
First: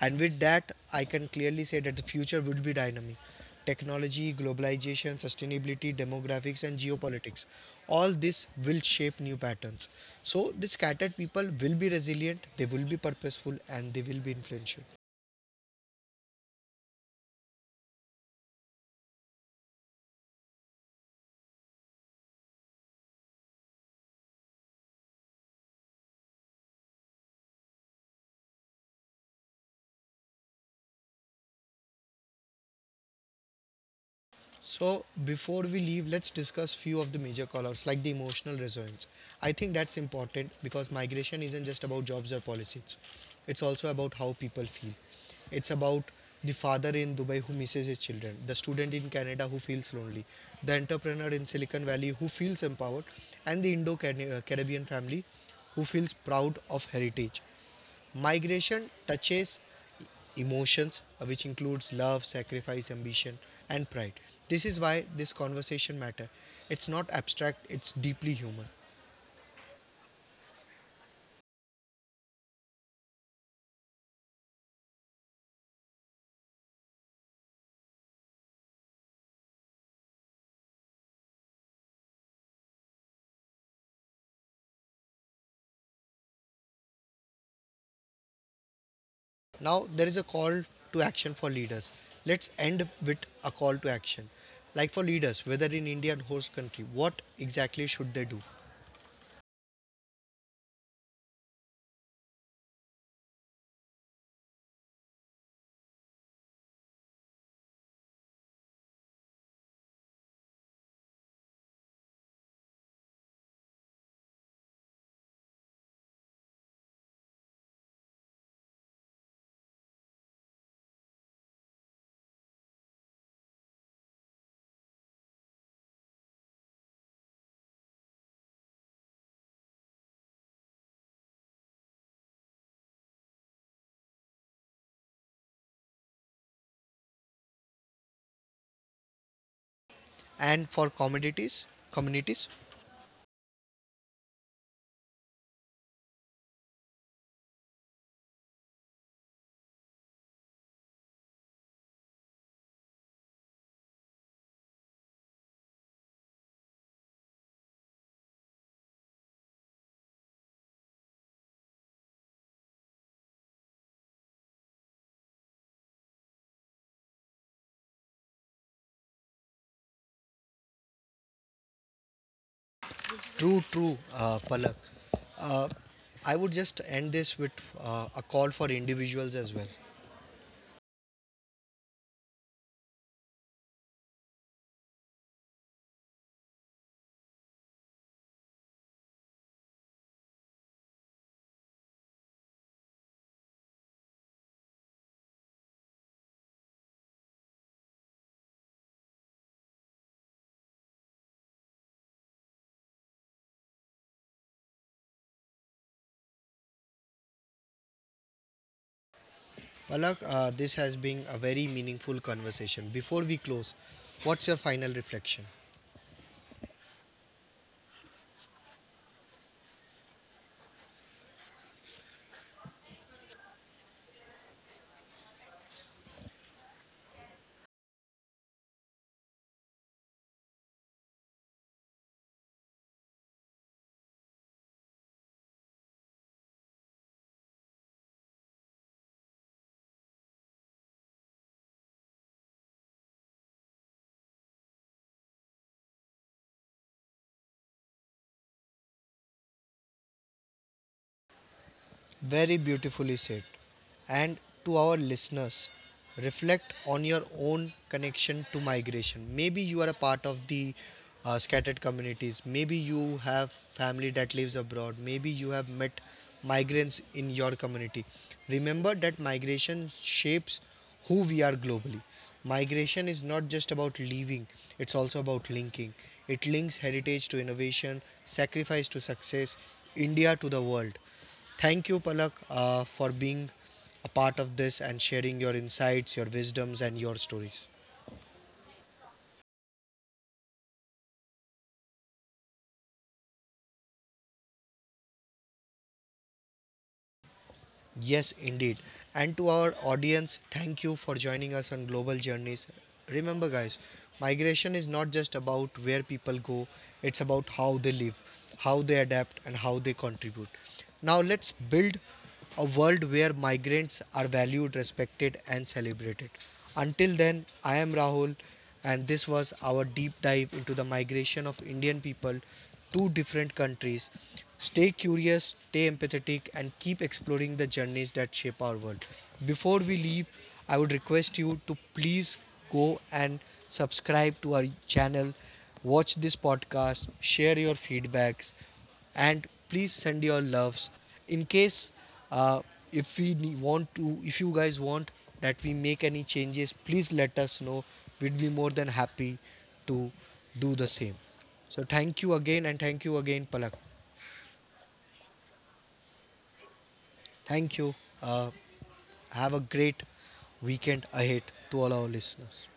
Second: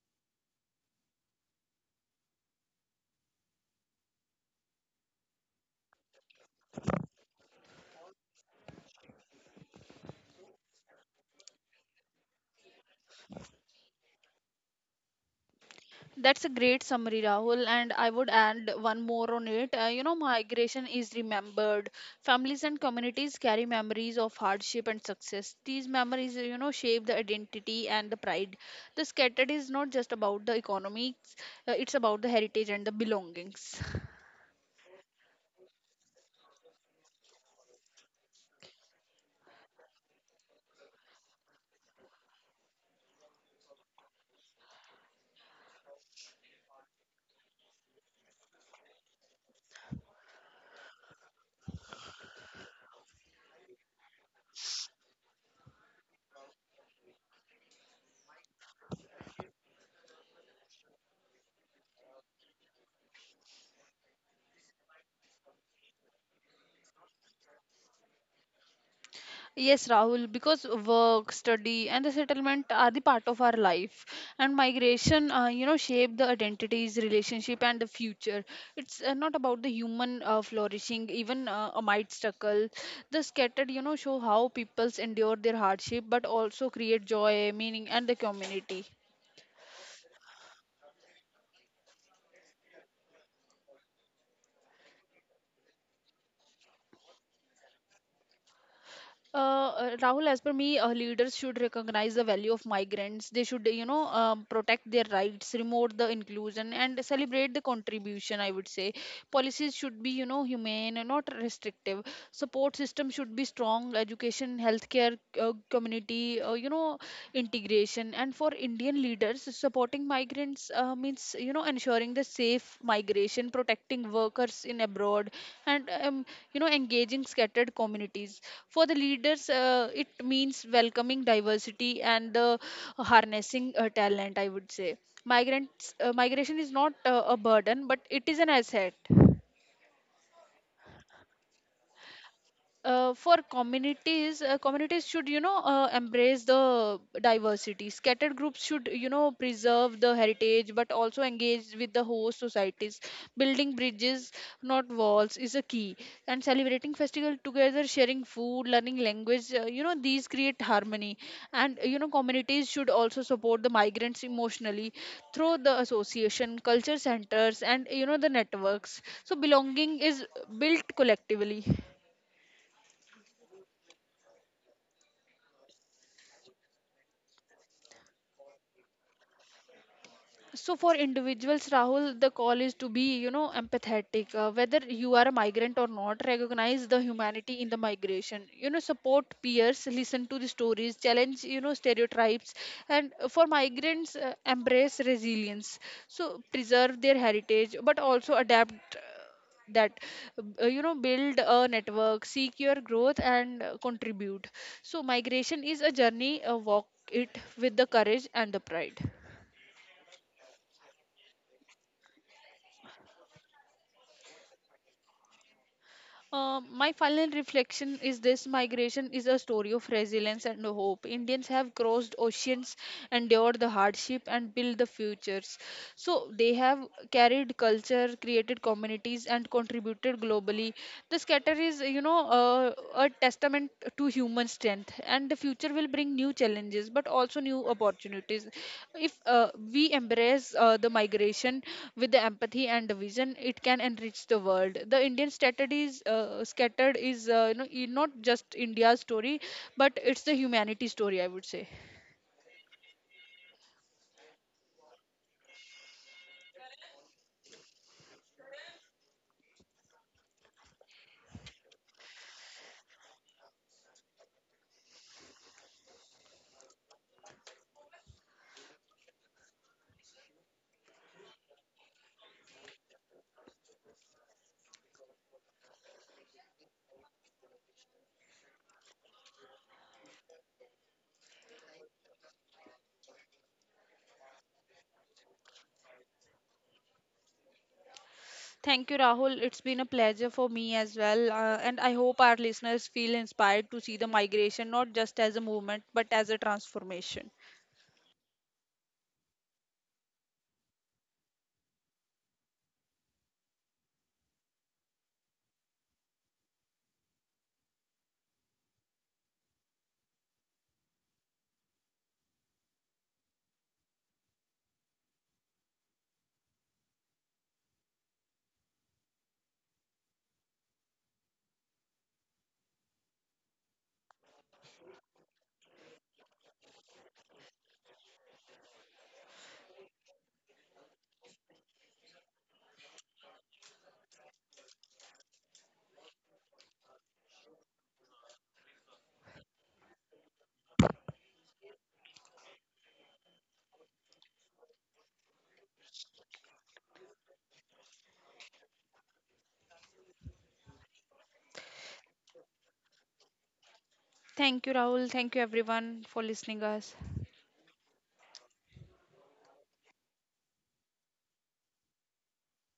Speaker 1: and with that, I can clearly say that the future would be dynamic. Technology, globalization, sustainability, demographics, and geopolitics. All this will shape new patterns. So, the scattered people will be resilient, they will be purposeful, and they will be influential.
Speaker 2: That's a great summary, Rahul. And I would add one more on it. You know, migration is remembered. Families and communities carry memories of hardship and success. These memories, shape the identity and the pride. The scattered is not just about the economics, it's about the heritage and the belongings. [LAUGHS]
Speaker 1: So before we leave, let's discuss few of the major callouts like the emotional resonance. I think that's important because migration isn't just about jobs or policies. It's also about how people feel. It's about the father in Dubai who misses his children, the student in Canada who feels lonely, the entrepreneur in Silicon Valley who feels empowered, and the Indo Caribbean family who feels proud of heritage. Migration touches emotions, which includes love, sacrifice, ambition, and pride. This is why this conversation matter. It's not abstract, it's deeply human.
Speaker 2: Yes, Rahul, because work, study, and the settlement are the part of our life. And migration, shape the identities, relationship, and the future. It's not about the human flourishing, even amid struggle. The scattered, show how peoples endure their hardship, but also create joy, meaning, and the community.
Speaker 1: Now there is a call to action for leaders. Let's end with a call to action. Like for leaders, whether in India and host country, what exactly should they do?
Speaker 2: Rahul, as per me, leaders should recognize the value of migrants. They should, protect their rights, promote the inclusion, and celebrate the contribution. I would say policies should be, humane and not restrictive. Support system should be strong. Education, healthcare, community, integration. And for Indian leaders, supporting migrants means, ensuring the safe migration, protecting workers in abroad, and engaging scattered communities for the leaders. It means welcoming diversity and the harnessing talent, I would say. Migration is not a burden, but it is an asset.
Speaker 1: And for communities,
Speaker 2: For communities, communities should, embrace the diversity. Scattered groups should, preserve the heritage, but also engage with the host societies, building bridges, not walls is a key. And celebrating festival together, sharing food, learning language, these create harmony. And communities should also support the migrants emotionally, through the association, culture centers, and the networks, so belonging is built collectively.
Speaker 1: true, true, Palak. Uh, I would just end this with a call for individuals as well.
Speaker 2: So for individuals, Rahul, the call is to be, empathetic. Whether you are a migrant or not, recognize the humanity in the migration. Support peers, listen to the stories, challenge, stereotypes, and for migrants, embrace resilience. So preserve their heritage, but also adapt that you know build a network, seek your growth, and contribute. So migration is a journey, walk it with the courage and the pride.
Speaker 1: Palak, this has been a very meaningful conversation. Before we close, what's your final reflection?
Speaker 2: My final reflection is this: migration is a story of resilience and hope. Indians have crossed oceans, endured the hardship, and built the futures. So they have carried culture, created communities, and contributed globally. The scatter is, a testament to human strength, and the future will bring new challenges but also new opportunities. If we embrace the migration with the empathy and the vision, it can enrich the world. The Indian strategies, scattered is, not just India's story, but it's the humanity story, I would say.
Speaker 1: Very beautifully said. And to our listeners, reflect on your own connection to migration. Maybe you are a part of the scattered communities. Maybe you have family that lives abroad. Maybe you have met migrants in your community. Remember that migration shapes who we are globally. Migration is not just about leaving, it's also about linking. It links heritage to innovation, sacrifice to success, India to the world. Thank you, Palak, for being a part of this and sharing your insights, your wisdoms, and your stories.
Speaker 2: Thank you, Rahul. It's been a pleasure for me as well. And I hope our listeners feel inspired to see the migration not just as a movement, but as a transformation.
Speaker 1: Yes, indeed. And to our audience, thank you for joining us on Global Journeys. Remember, guys, migration is not just about where people go, it's about how they live, how they adapt, and how they contribute. Now, let's build a world where migrants are valued, respected, and celebrated. Until then, I am Rahul, and this was our deep dive into the migration of Indian people two different countries. Stay curious, stay empathetic, and keep exploring the journeys that shape our world. Before we leave, I would request you to please go and subscribe to our channel, watch this podcast, share your feedbacks, and please send your loves in case, uh, if you guys want that we make any changes, please let us know. We'd be more than happy to do the same. So thank you again, and thank you again, Palak.
Speaker 2: Thank you, Rahul. Thank you, everyone, for listening us.
Speaker 1: Thank you, uh, have a great weekend ahead to all our listeners.